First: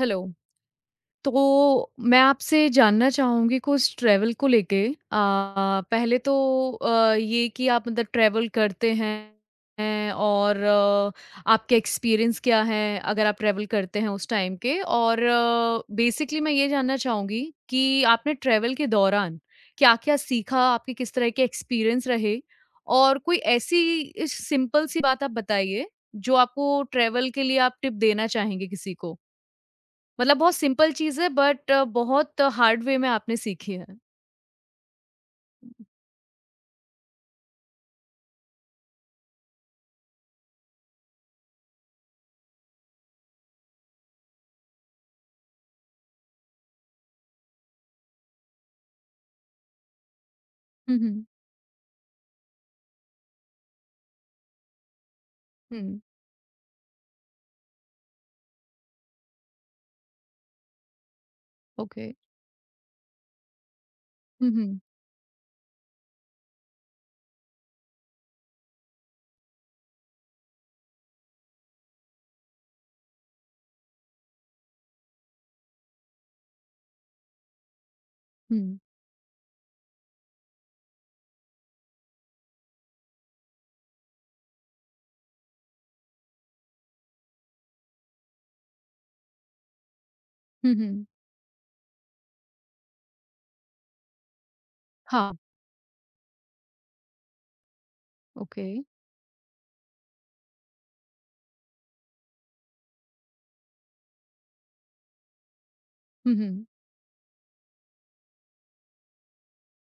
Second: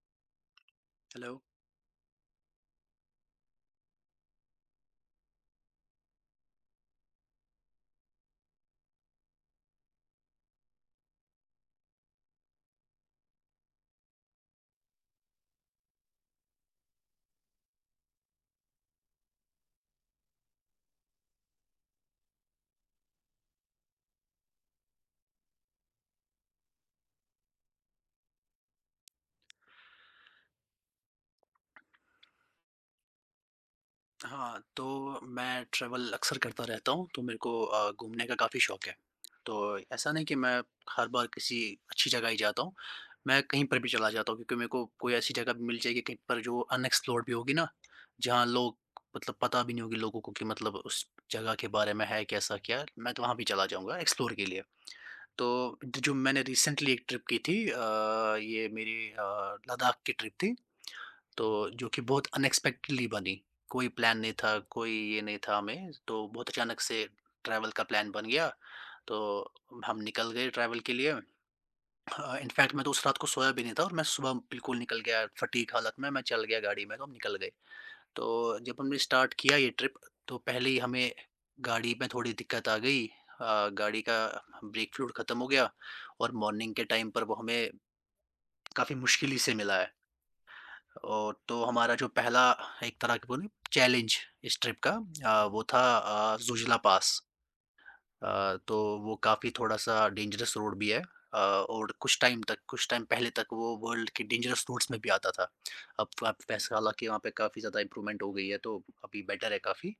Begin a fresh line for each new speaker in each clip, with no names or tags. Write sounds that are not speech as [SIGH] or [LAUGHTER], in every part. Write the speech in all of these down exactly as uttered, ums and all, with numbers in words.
Hello.
Hello.
तो मैं आपसे जानना चाहूँगी कुछ ट्रैवल को लेके। अ, पहले तो अ, ये कि आप मतलब ट्रैवल करते हैं हैं और आ, आपके एक्सपीरियंस क्या हैं, अगर आप ट्रैवल करते हैं उस टाइम के? और बेसिकली मैं ये जानना चाहूँगी कि आपने ट्रैवल के दौरान क्या-क्या सीखा, आपके किस तरह के एक्सपीरियंस रहे? और कोई ऐसी सिंपल सी बात आप बताइए, जो आपको ट्रैवल के लिए आप टिप देना चाहेंगे किसी को? मतलब बहुत सिंपल चीज़ है बट बहुत हार्ड वे में आपने सीखी है।
हाँ, तो मैं ट्रैवल अक्सर करता रहता हूँ, तो मेरे को अ, घूमने का काफ़ी शौक है। तो ऐसा नहीं कि मैं हर बार किसी अच्छी जगह ही जाता हूँ, मैं कहीं पर भी चला जाता हूँ क्योंकि मेरे को कोई ऐसी जगह भी मिल जाएगी कहीं पर जो अनएक्सप्लोर्ड भी होगी ना, जहाँ लोग मतलब पता भी नहीं होगी लोगों को कि मतलब
हुँ,
उस
हुँ।
जगह के बारे में है, कैसा क्या है, मैं तो वहाँ भी चला जाऊँगा एक्सप्लोर के लिए। तो
हुँ,
जो मैंने रिसेंटली एक ट्रिप की थी, अ, ये मेरी, अ, लद्दाख की ट्रिप थी। तो जो कि
ओके।
बहुत अनएक्सपेक्टेडली बनी। कोई प्लान नहीं
हुँ,
था,
हुँ,
कोई ये नहीं था हमें, तो बहुत अचानक से ट्रैवल का प्लान बन गया, तो हम निकल गए ट्रैवल के लिए। अ, इनफैक्ट मैं तो उस रात को सोया भी नहीं था और मैं सुबह बिल्कुल निकल गया फटीग हालत में, मैं चल गया गाड़ी में, तो हम निकल गए। तो जब
हुँ,
हमने स्टार्ट किया ये ट्रिप, तो पहले ही हमें गाड़ी में थोड़ी दिक्कत आ गई। अ, गाड़ी का ब्रेक फ्लूइड खत्म हो गया और मॉर्निंग के टाइम पर वो हमें काफ़ी मुश्किल ही से मिला है।
हुँ, हुँ।
ओ, तो हमारा जो पहला एक तरह की बोले चैलेंज इस ट्रिप का,
हाँ,
अ, वो था, अ, ज़ुजला पास। अ,
ओके।
तो वो काफ़ी थोड़ा-सा डेंजरस रोड भी है, अ, और कुछ टाइम तक कुछ टाइम पहले तक वो वर्ल्ड के डेंजरस रोड्स में भी आता था। अब
हुँ,
अब
हुँ,
वैसे हालाँकि वहाँ पे काफ़ी ज़्यादा इम्प्रूवमेंट हो गई है, तो अभी बेटर है काफ़ी।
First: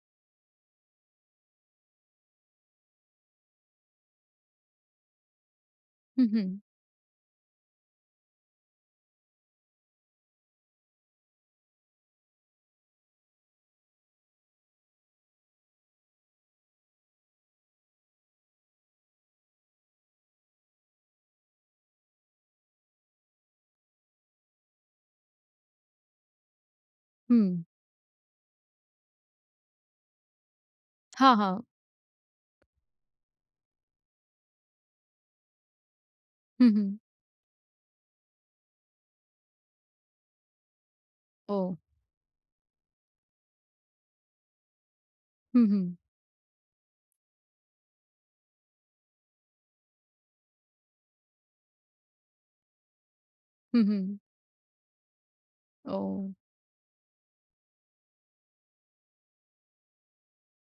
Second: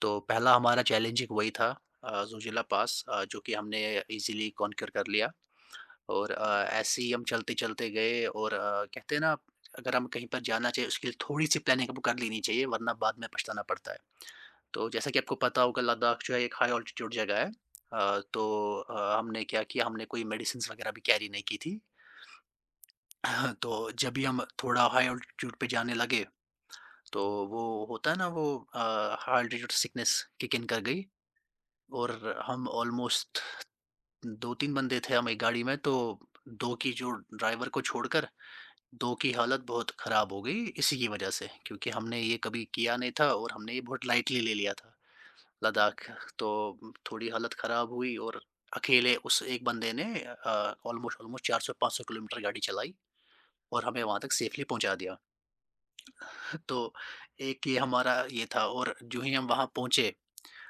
तो पहला हमारा चैलेंज एक वही था, अ, ज़ुजला पास, अ, जो कि हमने ईज़िली कॉन्क्यूर कर लिया।
हुँ,
और
हुँ,
अ, ऐसे ही हम चलते-चलते गए, और अ, कहते हैं ना, अगर हम कहीं पर जाना चाहिए उसके लिए थोड़ी-सी प्लानिंग हमको कर लेनी चाहिए, वरना बाद में पछताना पड़ता है। तो जैसा कि आपको पता होगा, लद्दाख जो है एक हाई ऑल्टीट्यूड जगह है। अ, तो अ, हमने क्या किया, हमने कोई मेडिसिन्स वगैरह भी कैरी नहीं की थी। [CLEARS THROAT] [LAUGHS] तो जब भी हम थोड़ा हाई ऑल्टीट्यूड पे जाने लगे, तो वो
हुँ।
होता है ना वो, uh, high altitude sickness kick in कर गई।
हाँ, हाँ।
और हम ऑलमोस्ट दो तीन बंदे थे हम एक गाड़ी में, तो
हुँ,
दो की
हुँ।
जो, ड्राइवर को छोड़कर दो की हालत बहुत ख़राब हो गई इसी की वजह से,
ओह!
क्योंकि हमने ये कभी किया नहीं था और हमने ये बहुत लाइटली ले लिया था,
हुँ, हुँ,
लद्दाख। तो थोड़ी हालत ख़राब हुई और अकेले उस एक बंदे ने, अ, ऑलमोस्ट ऑलमोस्ट चार सौ पाँच सौ किलोमीटर गाड़ी चलाई
हुँ,
और हमें
हुँ।
वहाँ तक सेफ़ली पहुँचा दिया।
ओह!
[LAUGHS] तो एक ये हमारा ये था, और जो ही हम वहाँ पहुँचे,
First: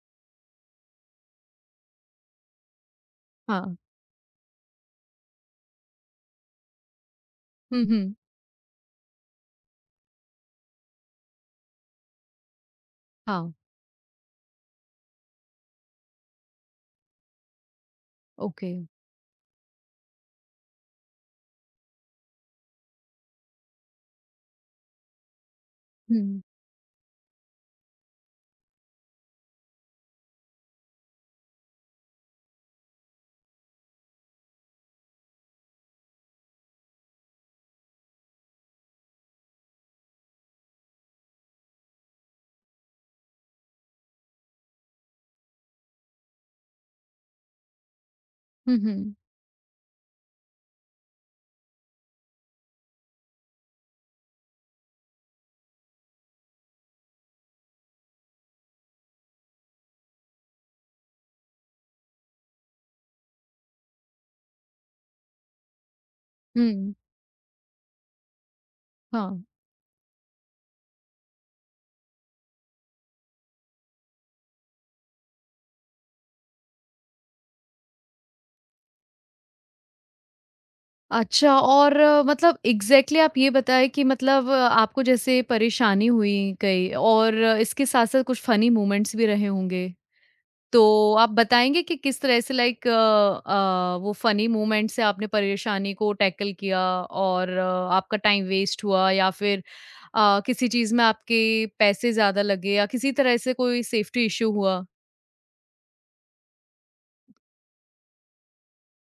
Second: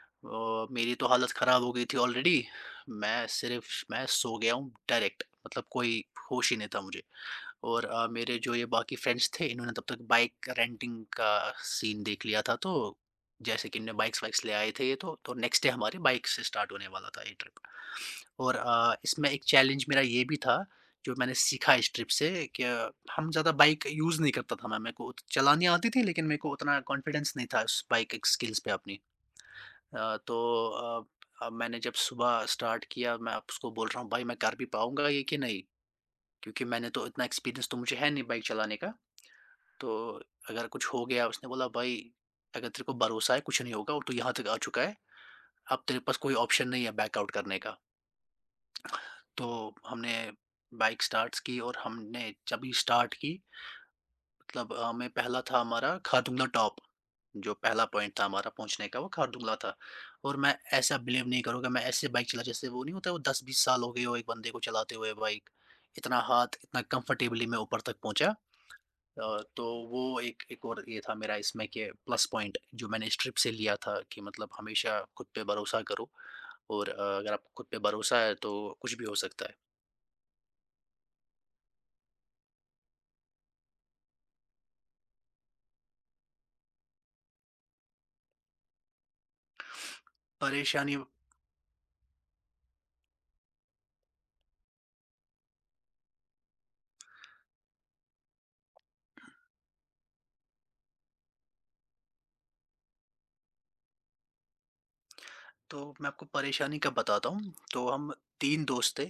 अ, मेरी तो हालत ख़राब हो गई थी ऑलरेडी। मैं
हाँ।
सिर्फ़ मैं सो गया हूँ डायरेक्ट, मतलब कोई होश ही नहीं था मुझे।
हुँ,
और अ,
हुँ।
मेरे जो ये बाकी फ्रेंड्स थे, इन्होंने तब तक बाइक रेंटिंग का सीन देख लिया था, तो
हाँ,
जैसे कि इनने बाइक्स वाइक्स ले आए थे ये, तो तो नेक्स्ट डे हमारे बाइक से स्टार्ट होने वाला था ये ट्रिप। और
ओके।
अ, इसमें एक चैलेंज मेरा ये भी था, जो मैंने सीखा इस ट्रिप से, कि हम ज़्यादा बाइक यूज़ नहीं करता था मैं, मेरे को उत- चलानी आती थी लेकिन मेरे
हुँ,
को उतना कॉन्फिडेंस नहीं था उस बाइक स्किल्स पे अपनी। अ, तो अ, अ, मैंने जब सुबह स्टार्ट किया, मैं उसको बोल रहा हूँ, भाई मैं कर भी पाऊंगा ये कि नहीं, क्योंकि मैंने तो इतना एक्सपीरियंस तो मुझे है नहीं बाइक चलाने का, तो अगर कुछ हो गया। उसने बोला, भाई अगर तेरे को भरोसा है कुछ नहीं होगा और तू यहाँ तक आ चुका है, अब तेरे पास कोई ऑप्शन नहीं है बैक आउट करने का।
हुँ, हुँ,
तो हमने बाइक स्टार्ट्स की, और हमने जब ही स्टार्ट की, मतलब अ, हमें पहला था हमारा खारदुंगला टॉप, जो पहला पॉइंट था हमारा पहुँचने का वो खारदुंगला था। और मैं ऐसा बिलीव नहीं करूँगा, मैं ऐसे बाइक चला जैसे वो नहीं होता, वो दस बीस साल हो गए हो एक बंदे को चलाते हुए बाइक। इतना हाथ, इतना
हुँ।
कंफर्टेबली मैं ऊपर तक पहुँचा। अ,
हाँ।
तो वो एक एक और ये था मेरा इसमें, कि प्लस पॉइंट जो मैंने इस ट्रिप से लिया था, कि मतलब हमेशा खुद पे भरोसा करो, और अ, अगर आपको खुद पे भरोसा है तो कुछ भी हो सकता है।
अच्छा और अ, मतलब एग्ज़ैक्टली आप ये बताएँ कि मतलब अ, आपको जैसे परेशानी हुई कई और अ, इसके साथ-साथ कुछ फ़नी मोमेंट्स भी रहे होंगे? तो
परेशानी।
आप बताएँगे कि किस तरह से लाइक अ अ, वो फ़नी मोमेंट से आपने परेशानी को टैकल किया और अ, आपका टाइम वेस्ट हुआ या फिर अ, किसी चीज़ में आपके पैसे ज़्यादा लगे या किसी तरह से कोई सेफ्टी इश्यू हुआ?
तो मैं आपको परेशानी कब बताता हूँ, तो हम तीन दोस्त थे,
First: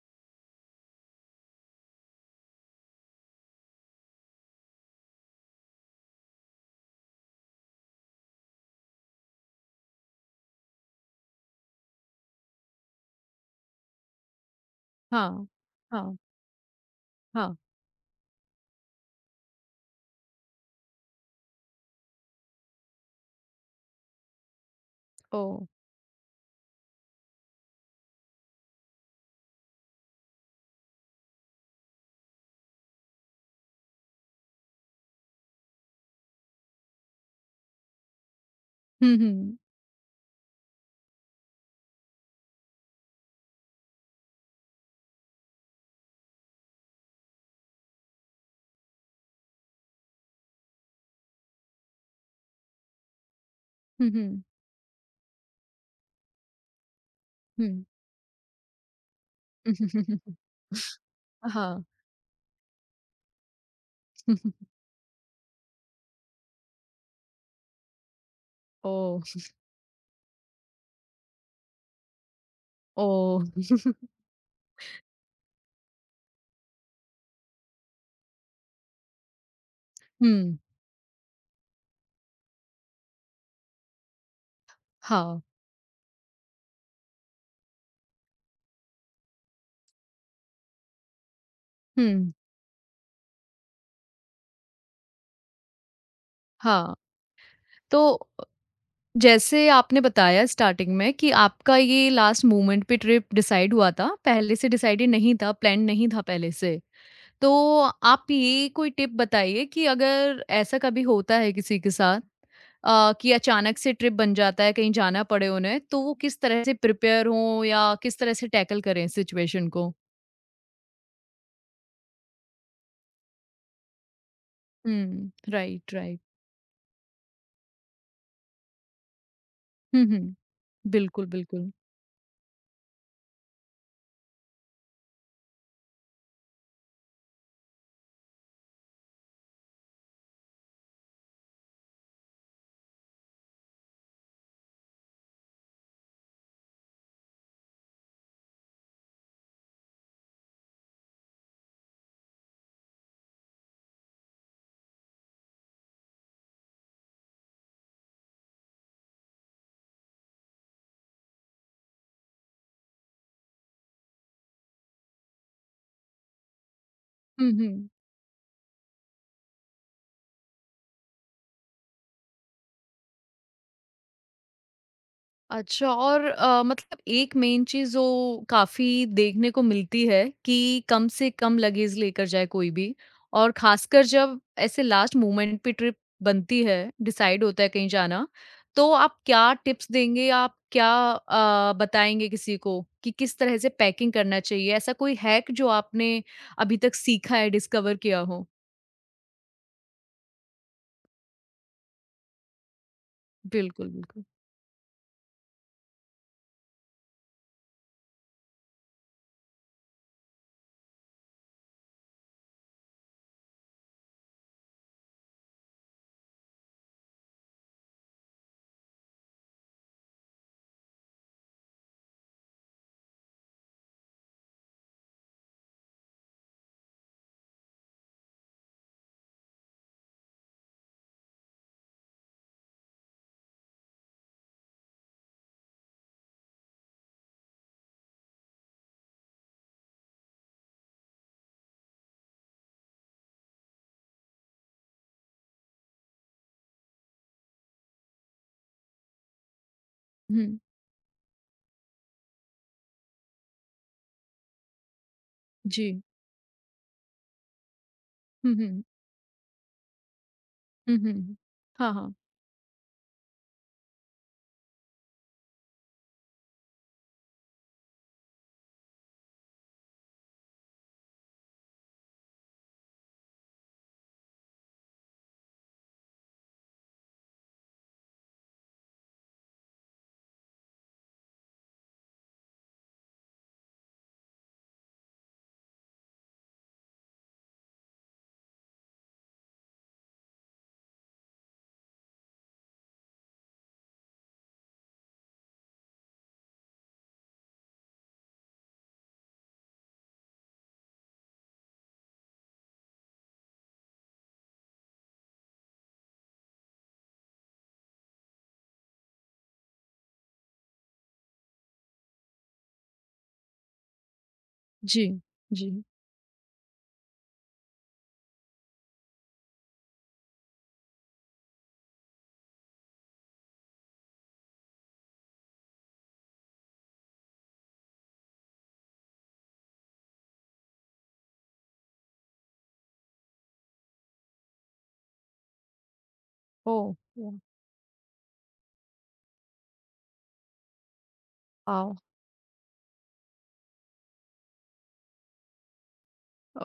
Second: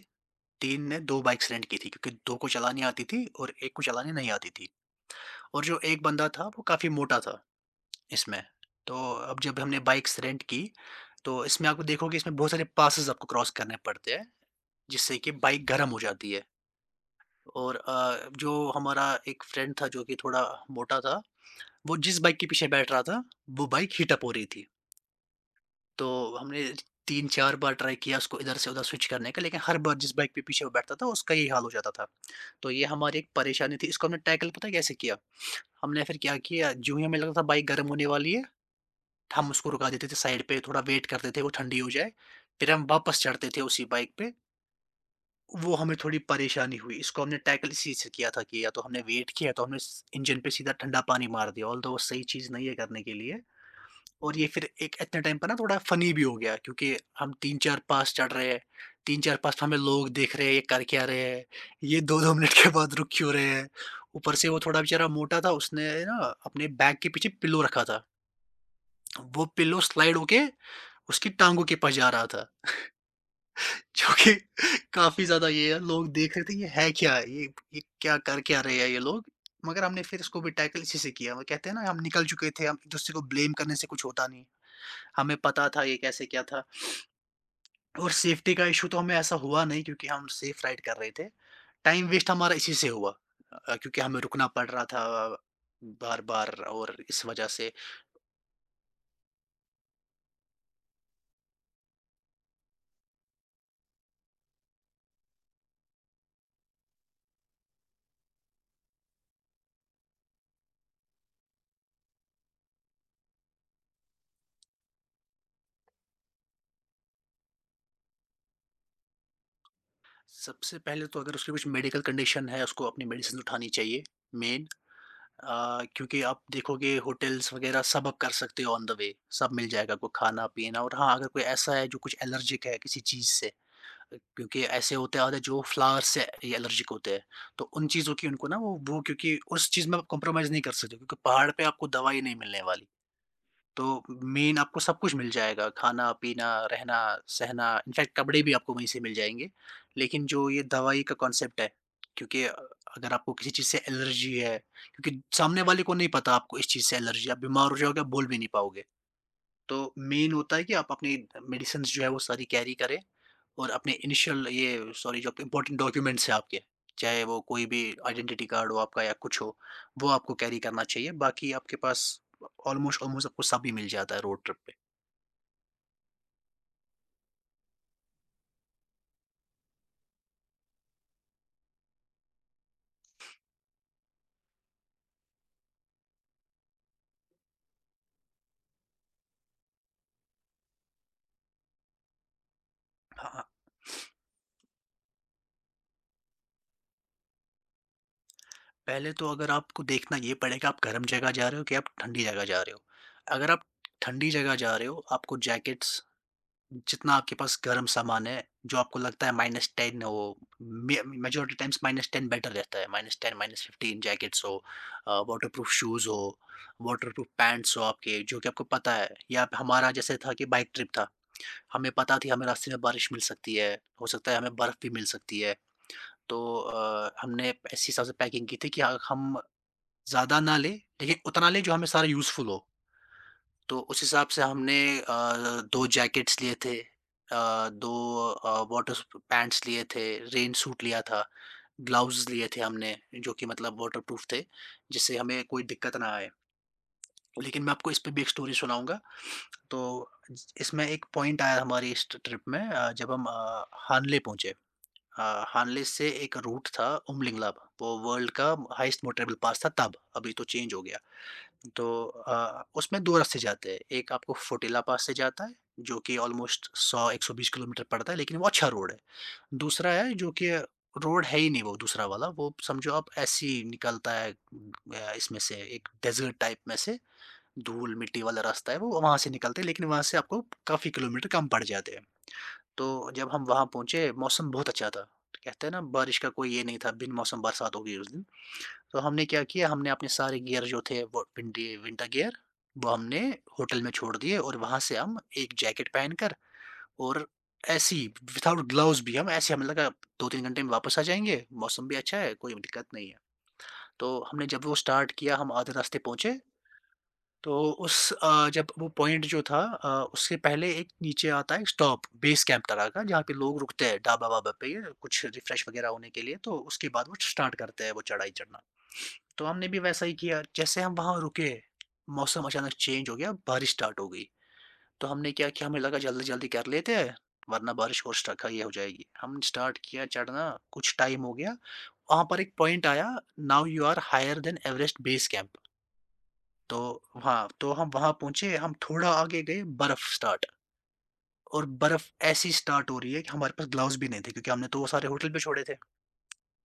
तीन ने दो बाइक्स रेंट की थी क्योंकि दो को चलानी आती थी और एक को चलानी नहीं आती थी, और जो एक बंदा था वो काफ़ी मोटा था इसमें। तो अब जब हमने बाइक्स रेंट की, तो इसमें आपको देखोगे इसमें बहुत सारे पासेस आपको क्रॉस करने पड़ते हैं, जिससे कि
हाँ।
बाइक गरम हो
हाँ,
जाती है।
हाँ।
और अ, जो हमारा एक फ्रेंड था जो कि थोड़ा मोटा था, वो जिस बाइक के पीछे बैठ रहा था, वो बाइक हीट अप हो रही थी।
ओह!
तो हमने तीन चार बार ट्राई किया उसको इधर से उधर स्विच करने का, लेकिन हर बार जिस बाइक पे पीछे वो बैठता था, उसका यही हाल हो जाता था। तो ये हमारी एक परेशानी थी, इसको हमने टैकल पता है कैसे किया? हमने फिर क्या किया, जो ही हमें लगा था बाइक गर्म होने वाली है,
हुँ,
हम
हुँ।
उसको रुका देते थे साइड पे, थोड़ा वेट करते थे वो ठंडी हो जाए, फिर हम वापस चढ़ते थे उसी बाइक पे, वो हमें थोड़ी परेशानी हुई। इसको हमने टैकल इसी से किया था, कि या तो हमने वेट किया, तो हमने स इंजन पे सीधा ठंडा पानी मार दिया, ऑल्दो वो सही चीज़ नहीं है करने के लिए।
हुँ,
और
हुँ,
ये फिर एक इतने टाइम पर ना थोड़ा फ़नी भी हो गया, क्योंकि हम तीन चार
हुँ।
पास चढ़ रहे हैं, तीन चार पास हमें लोग
[LAUGHS]
देख रहे हैं, ये कर क्या रहे हैं?
हाँ।
ये दो दो मिनट के बाद रुक क्यों रहे हैं? ऊपर से वो
[LAUGHS]
थोड़ा बेचारा मोटा था, उसने ना अपने बैग के पीछे पिलो रखा था।
ओह!
वो पिलो स्लाइड होके उसकी टाँगों के पास जा रहा था।
ओह!
जो कि [LAUGHS] काफ़ी ज़्यादा ये है, लोग देख रहे थे ये है क्या? ये ये क्या कर क्या रहे हैं ये लोग? मगर हमने फिर
हुँ।
इसको भी टैकल इसी से किया। वो कहते हैं ना, हम निकल चुके थे, हम एक-दूसरे को ब्लेम करने से कुछ होता नहीं।
[LAUGHS]
हमें
हाँ।
पता था ये कैसे क्या था, और सेफ्टी का इश्यू तो हमें ऐसा हुआ नहीं क्योंकि हम सेफ राइड कर रहे थे। टाइम वेस्ट
हुँ।
हमारा इसी से हुआ, अ, क्योंकि हमें रुकना पड़ रहा था बार-बार
हाँ।
और इस वजह से।
तो जैसे आपने बताया स्टार्टिंग में कि आपका ये लास्ट मोमेंट पे ट्रिप डिसाइड हुआ था, पहले से डिसाइडेड नहीं था, प्लान नहीं था पहले से। तो आप ये कोई टिप बताइए कि अगर ऐसा कभी होता है किसी के साथ अ, कि अचानक से ट्रिप बन जाता है, कहीं जाना पड़े उन्हें, तो वो किस तरह से प्रिपेयर हों या किस तरह से टैकल करें सिचुएशन को?
सबसे पहले तो अगर उसकी कुछ मेडिकल कंडीशन है, उसको अपनी मेडिसिन उठानी चाहिए, मेन।
हुँ,
अ,
राइट, राइट।
क्योंकि आप देखोगे होटल्स वगैरह सब आप कर सकते हो ऑन द वे, सब मिल जाएगा
हुँ,
आपको
हुँ।
खाना-पीना, और हाँ,
बिल्कुल,
अगर कोई
बिल्कुल।
ऐसा है जो कुछ एलर्जिक है किसी चीज़ से, अ, क्योंकि ऐसे होते हैं जो फ्लावर्स से ये एलर्जिक होते हैं, तो उन चीज़ों की उनको ना वो, वो क्योंकि उस चीज़ में आप कॉम्प्रोमाइज़ नहीं कर सकते, क्योंकि पहाड़ पे आपको दवाई नहीं मिलने वाली। तो मेन आपको सब कुछ मिल जाएगा, खाना-पीना, रहना-सहना, इनफैक्ट कपड़े भी आपको वहीं से मिल जाएँगे। लेकिन जो ये दवाई का कॉन्सेप्ट है, क्योंकि अ, अगर आपको किसी चीज़ से एलर्जी है, क्योंकि सामने वाले को नहीं पता आपको इस चीज़ से एलर्जी है, आप बीमार हो जाओगे, आप बोल भी नहीं पाओगे। तो मेन होता है कि आप अपनी मेडिसिन्स जो है वो सारी कैरी करें, और अपने इनिशियल ये सॉरी जो आपके इम्पोर्टेंट डॉक्यूमेंट्स हैं आपके, चाहे वो
हुँ,
कोई भी
हुँ।
आइडेंटिटी कार्ड हो आपका या कुछ हो, वो आपको कैरी करना चाहिए। बाकी आपके पास ऑलमोस्ट ऑलमोस्ट आपको सब ही मिल जाता है रोड ट्रिप पे।
अच्छा और अ, मतलब एक मेन चीज़ जो काफ़ी देखने को मिलती है कि कम से कम लगेज लेकर जाए कोई भी और ख़ासकर जब ऐसे लास्ट मोमेंट पे ट्रिप बनती है, डिसाइड होता है कहीं जाना, तो आप क्या टिप्स देंगे? आप क्या अ, बताएँगे किसी को कि किस
हाँ,
तरह से पैकिंग करना चाहिए? ऐसा कोई हैक जो आपने अभी तक सीखा है, डिस्कवर किया हो?
पहले तो अगर आपको देखना ये पड़ेगा आप गर्म जगह जा रहे हो कि आप ठंडी जगह जा रहे हो। अगर आप
बिल्कुल, बिल्कुल।
ठंडी जगह जा रहे हो, आपको जैकेट्स जितना आपके पास गर्म सामान है, जो आपको लगता है माइनस दस हो, मे मेजॉरिटी टाइम्स माइनस दस बेटर रहता है, माइनस दस, माइनस पंद्रह जैकेट्स हो, अ, वाटरप्रूफ शूज़ हो, वाटरप्रूफ पैंट्स हो आपके, जो कि आपको पता है, या हमारा जैसे था कि बाइक ट्रिप था, हमें पता थी हमें रास्ते में बारिश मिल सकती है, हो सकता है हमें बर्फ़ भी मिल सकती है। तो अ, हमने इस हिसाब से पैकिंग की थी, कि हम ज़्यादा ना लें, लेकिन उतना लें जो हमें सारा यूज़फुल हो। तो उस हिसाब से हमने, अ, दो जैकेट्स लिए थे, अ, दो, अ, वाटर स पैंट्स लिए थे, रेन सूट लिया था, ग्लव्स लिए थे हमने, जो कि मतलब वाटरप्रूफ थे, जिससे हमें कोई दिक्कत ना आए। लेकिन मैं आपको इस पे भी एक स्टोरी सुनाऊँगा। तो
हुँ,
इस इसमें एक पॉइंट आया हमारी इस ट ट्रिप में, अ, जब हम, अ, हानले पहुँचे। अ, हानले
जी।
से एक रूट था उमलिंगला, वो वर्ल्ड का
हुँ, हुँ।
हाईएस्ट मोटरेबल पास था तब, अभी तो चेंज हो
हुँ,
गया।
हुँ, हुँ। हाँ,
तो
हाँ।
अ, उसमें दो रास्ते जाते हैं। एक आपको फोटिला पास से जाता है, जो कि ऑलमोस्ट सौ से एक सौ बीस किलोमीटर पड़ता है, लेकिन वो अच्छा रोड है। दूसरा है जो कि रोड है ही नहीं वो दूसरा वाला, वो समझो आप ऐसे ही निकलता है, अ, इसमें से एक डेज़र्ट टाइप में से, धूल-मिट्टी वाला रास्ता है वो, वहाँ से निकलते हैं, लेकिन वहाँ से आपको काफ़ी किलोमीटर कम पड़ जाते हैं। तो जब हम वहाँ पहुँचे, मौसम बहुत अच्छा था। कहते हैं ना, बारिश का कोई ये नहीं था, बिन मौसम बरसात हो गई उस दिन। तो हमने क्या किया, हमने अपने सारे गियर जो थे वो विंटी विंटर गियर वो हमने होटल में छोड़ दिए, और वहां से हम एक जैकेट पहनकर और ऐसी विदाउट ग्लव्स भी, हम ऐसे, हमें लगा दो तीन घंटे में वापस आ जाएंगे, मौसम भी अच्छा है, कोई दिक्कत नहीं है। तो हमने जब वो स्टार्ट किया, हम आधे रास्ते पहुंचे, तो उस अ, जब वो पॉइंट जो था, अ, उसके पहले एक नीचे आता है स्टॉप बेस कैंप तरह का, जहाँ पे लोग रुकते हैं ढाबा वाबा पे
जी,
कुछ रिफ्रेश
जी।
वगैरह होने के लिए। तो उसके बाद वो स्टार्ट करते हैं वो चढ़ाई चढ़ना। तो हमने भी वैसा ही किया। जैसे हम वहाँ रुके, मौसम अचानक चेंज हो गया, बारिश स्टार्ट हो गई। तो हमने क्या किया, हमें लगा जल्दी-जल्दी कर लेते हैं, वरना बारिश और स्टक ये हो जाएगी। हमने स्टार्ट किया चढ़ना, कुछ टाइम हो गया, वहाँ पर एक पॉइंट आया, now you are higher than Everest base camp. तो
ओह!
वहाँ तो हम वहाँ पहुँचे, हम थोड़ा आगे गए, बर्फ़ स्टार्ट। और
वाओ!
बर्फ़ ऐसी स्टार्ट हो रही है कि हमारे पास ग्लव्स भी नहीं थे, क्योंकि हमने तो वो सारे होटल पे छोड़े थे।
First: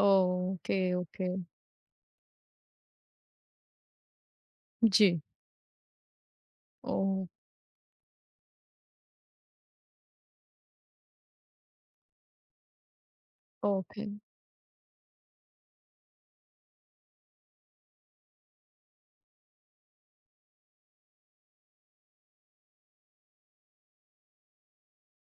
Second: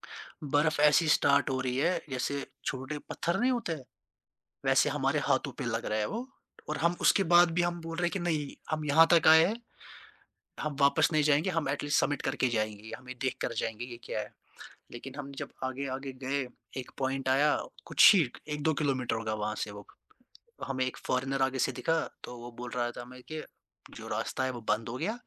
ओके,
बर्फ़ ऐसी
ओके।
स्टार्ट हो रही है, जैसे छोटे पत्थर नहीं होते? वैसे हमारे
जी।
हाथों पे लग रहा है वो। और हम उसके
ओह!
बाद भी हम बोल रहे हैं कि नहीं, हम यहाँ तक आए हैं, हम वापस नहीं जाएंगे, हम एटलीस्ट सबमिट करके जाएंगे, हमें देख कर जाएंगे ये
ओके,
क्या है। लेकिन हम जब आगे आगे गए, एक पॉइंट आया, कुछ ही एक दो किलोमीटर होगा वहां से, वो हमें एक फॉरेनर आगे से दिखा। तो वो बोल रहा था हमें कि जो रास्ता है वो बंद हो गया,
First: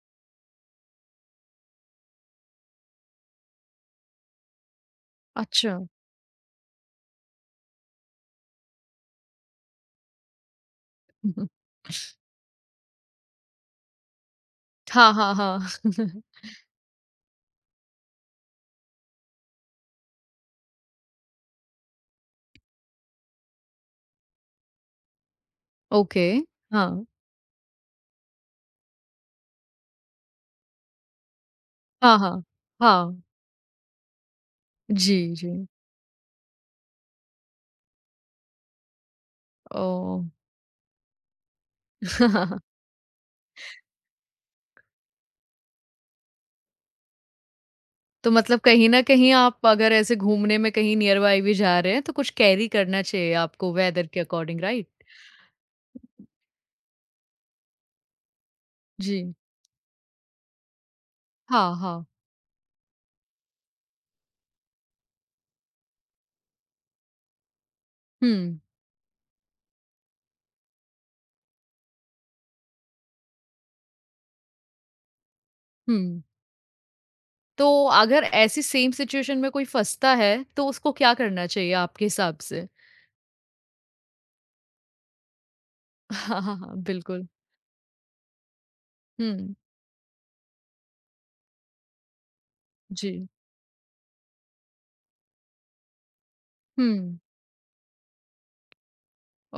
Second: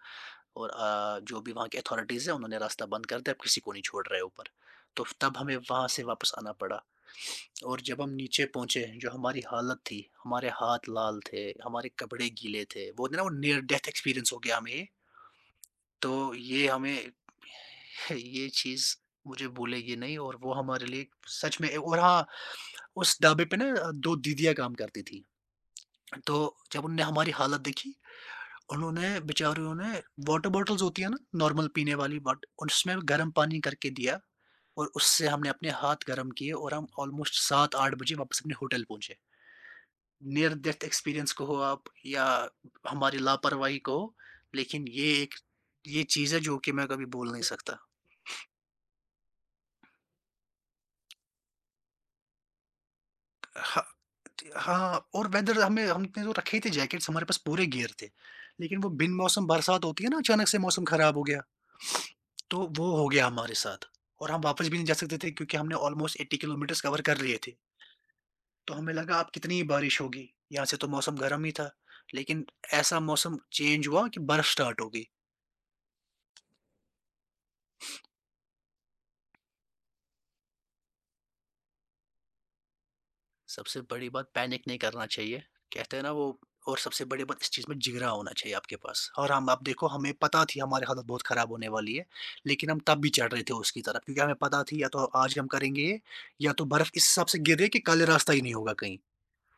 और आ, जो भी वहाँ की अथॉरिटीज है उन्होंने रास्ता बंद कर दिया, अब किसी को नहीं छोड़ रहे ऊपर। तो तब हमें
अच्छा।
वहां से वापस आना पड़ा। और जब हम नीचे पहुंचे, जो हमारी हालत थी, हमारे हाथ लाल थे,
[LAUGHS]
हमारे कपड़े गीले थे, वो ना, वो नियर डेथ एक्सपीरियंस हो गया हमें ये।
हाँ, हाँ, हाँ।
तो
[LAUGHS]
ये हमें [LAUGHS] ये चीज मुझे भूलेगी नहीं। और वो हमारे लिए, सच में। और हाँ, उस ढाबे पे ना, दो दीदियाँ काम करती थी।
ओके,
तो जब उनने
हाँ।
हमारी हालत देखी, उन्होंने बेचारियों ने, वाटर बॉटल्स होती है ना, नॉर्मल पीने
हाँ,
वाली,
हाँ।
बट उसमें
हाँ।
गर्म पानी करके दिया। और
जी,
उससे हमने
जी।
अपने हाथ गर्म किए, और हम ऑलमोस्ट सात आठ बजे वापस अपने होटल पहुंचे।
ओह!
नियर डेथ एक्सपीरियंस कहो आप, या
[LAUGHS]
हमारी लापरवाही कहो, लेकिन ये एक, ये चीज़ है जो कि मैं कभी बोल नहीं सकता।
तो मतलब कहीं न कहीं आप अगर ऐसे घूमने में कहीं नियर बाय भी जा रहे हैं, तो कुछ कैरी करना चाहिए आपको
हाँ,
वेदर के अकॉर्डिंग, राइट?
हाँ, और वेदर हमें, हमने तो रखे ही थे जैकेट्स, हमारे पास पूरे गियर थे, लेकिन वो बिन
जी।
मौसम बरसात होती है ना, अचानक से मौसम ख़राब हो गया,
हाँ, हाँ।
तो वो हो गया हमारे साथ। और हम वापस भी नहीं जा सकते थे, क्योंकि हमने ऑलमोस्ट अस्सी किलोमीटर्स कवर कर लिए थे।
हुँ,
तो हमें लगा अब कितनी ही बारिश होगी, यहाँ से तो मौसम गर्म ही था, लेकिन ऐसा मौसम चेंज हुआ कि बर्फ़ स्टार्ट हो गई।
हुँ। तो अगर ऐसी सेम सिचुएशन में कोई फँसता है, तो उसको क्या करना चाहिए आपके हिसाब से?
सबसे बड़ी बात, पैनिक नहीं करना चाहिए। कहते हैं ना
[LAUGHS]
वो।
हाँ, हाँ, हाँ,
और सबसे बड़ी
बिल्कुल।
बात, इस चीज़ में जिगरा होना चाहिए आपके पास। और हम,
हुँ,
आप देखो, हमें पता थी हमारी हालत बहुत ख़राब होने वाली है, लेकिन हम तब भी
जी।
चढ़ रहे थे उसकी तरफ, क्योंकि हमें पता थी या तो आज हम करेंगे ये, या तो बर्फ़ इस
हुँ।
हिसाब से गिर रही है कि कल रास्ता ही नहीं होगा कहीं।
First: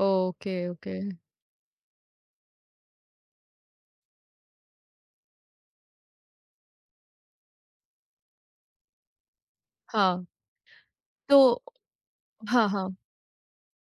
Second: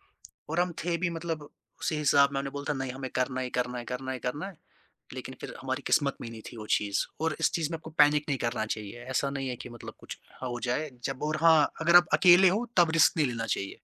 ओके,
और हम
ओके।
थे भी मतलब उसी हिसाब में हमने बोला था नहीं, हमें करना ही करना है, करना है, करना है। लेकिन फिर हमारी किस्मत में ही नहीं थी वो चीज़। और इस चीज़ में आपको पैनिक नहीं करना चाहिए। ऐसा नहीं है कि मतलब कुछ
हाँ,
हो जाए जब। और
तो
हाँ, अगर आप अकेले हो
हाँ,
तब
हाँ।
रिस्क नहीं लेना चाहिए।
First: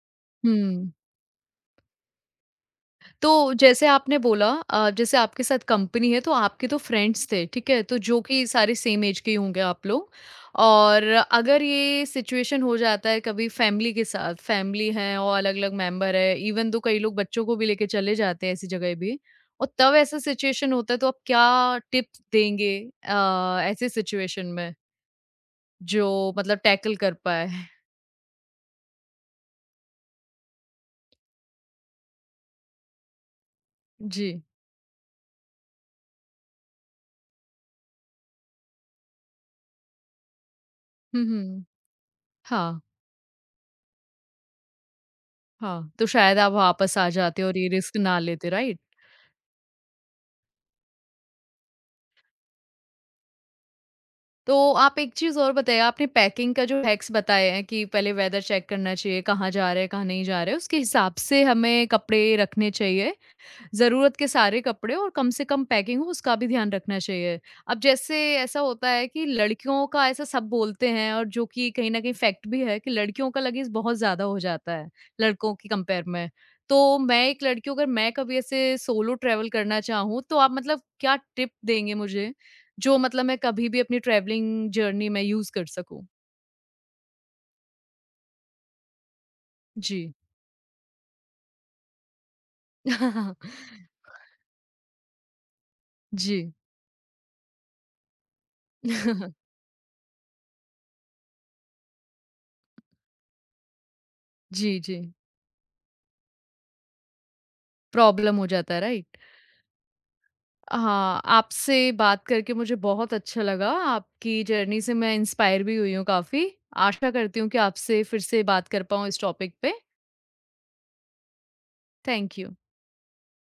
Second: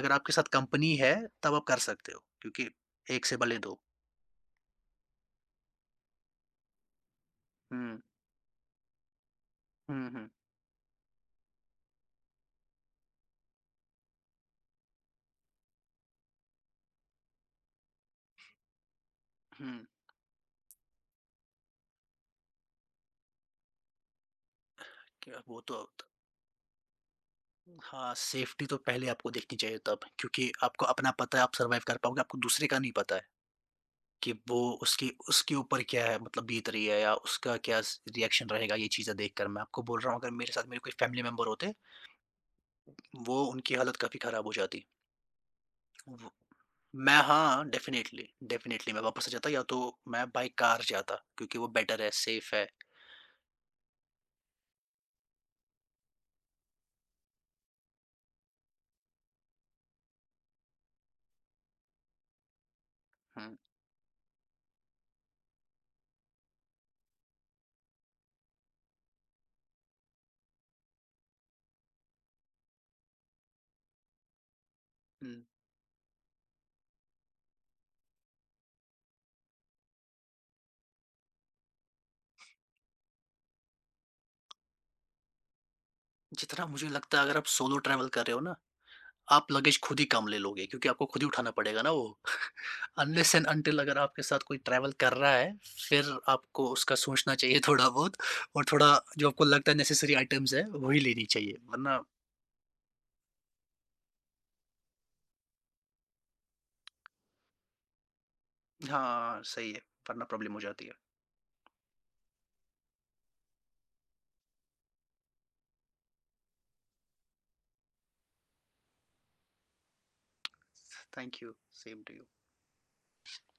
अगर आपके साथ
हुँ।
कंपनी है, तब आप कर सकते हो, क्योंकि एक से
तो
भले दो।
जैसे आपने बोला अ, जैसे आपके साथ कंपनी है तो आपके तो फ्रेंड्स थे, ठीक है? तो
हुँ।
जो कि सारे सेम ऐज के ही होंगे आप
हुँ,
लोग
हुँ।
और अगर ये सिचुएशन हो जाता है कभी फैमिली के साथ, फैमिली है और अलग-अलग मेंबर है, इवन दो कई लोग बच्चों को भी लेके चले जाते हैं ऐसी जगह भी और
हुँ।
तब ऐसा सिचुएशन होता है तो आप क्या टिप्स देंगे अ, ऐसे सिचुएशन में
क्या वो तो
जो
त
मतलब टैकल कर पाएँ? [LAUGHS]
हाँ, सेफ्टी तो पहले आपको देखनी चाहिए तब, क्योंकि आपको अपना पता है आप सर्वाइव कर पाओगे, आपको दूसरे का नहीं पता है
जी।
कि वो उसके उसके ऊपर क्या है, मतलब बीत रही है, या उसका क्या स रिएक्शन रहेगा, ये चीज़ें देखकर। मैं आपको बोल रहा हूँ, अगर मेरे साथ मेरे कोई फैमिली
हुँ,
मेंबर
हुँ।
होते,
हाँ,
वो उनकी हालत काफ़ी खराब हो जाती।
हाँ, तो
वो,
शायद आप वापस आ
मैं,
जाते और
हाँ,
ये रिस्क ना
डेफ़िनेटली,
लेते, राइट?
डेफ़िनेटली मैं वापस आ जाता, या तो मैं बाय कार जाता, क्योंकि वो बेटर है, सेफ
तो आप एक चीज़ और बताइए, आपने पैकिंग का जो हैक्स बताए हैं कि पहले वेदर चेक करना चाहिए, कहाँ जा रहे हैं, कहाँ नहीं जा रहे हैं, उसके हिसाब से हमें कपड़े रखने चाहिए।
है।
ज़रूरत के सारे कपड़े और कम से कम पैकिंग हो उसका भी ध्यान रखना चाहिए। अब जैसे ऐसा होता है कि लड़कियों का ऐसा सब बोलते हैं और जो कि कहीं न कहीं फैक्ट भी है कि लड़कियों का लगेज बहुत ज़्यादा हो जाता है,
हुँ,
लड़कों के कंपेयर में। तो मैं एक लड़की हूँ अगर मैं कभी ऐसे सोलो ट्रैवल करना चाहूँ तो आप मतलब क्या टिप देंगे मुझे, जो मतलब मैं कभी भी अपनी ट्रैवलिंग जर्नी में यूज़ कर सकूँ?
जितना मुझे लगता है, अगर आप सोलो ट्रैवल कर रहे हो ना, आप लगेज
जी।
खुद ही कम ले लोगे, क्योंकि आपको खुद ही उठाना पड़ेगा ना वो। [LAUGHS] अनलेस एंड अंटिल अगर
[LAUGHS]
आपके साथ कोई ट्रैवल कर रहा है, फिर
जी।
आपको उसका सोचना चाहिए थोड़ा बहुत, और थोड़ा जो आपको
[LAUGHS]
लगता है नेसेसरी आइटम्स है, वही लेनी चाहिए, वरना।
जी, जी। प्रॉब्लम हो जाता है, राइट?
हाँ, सही है, वरना प्रॉब्लम हो जाती है।
हाँ, आपसे बात करके मुझे बहुत अच्छा लगा। आपकी जर्नी से मैं इंस्पायर भी हुई हूँ काफ़ी। आशा करती हूँ कि आपसे फिर से बात कर पाऊँ इस टॉपिक पे।
Thank you, same to you.
Thank you.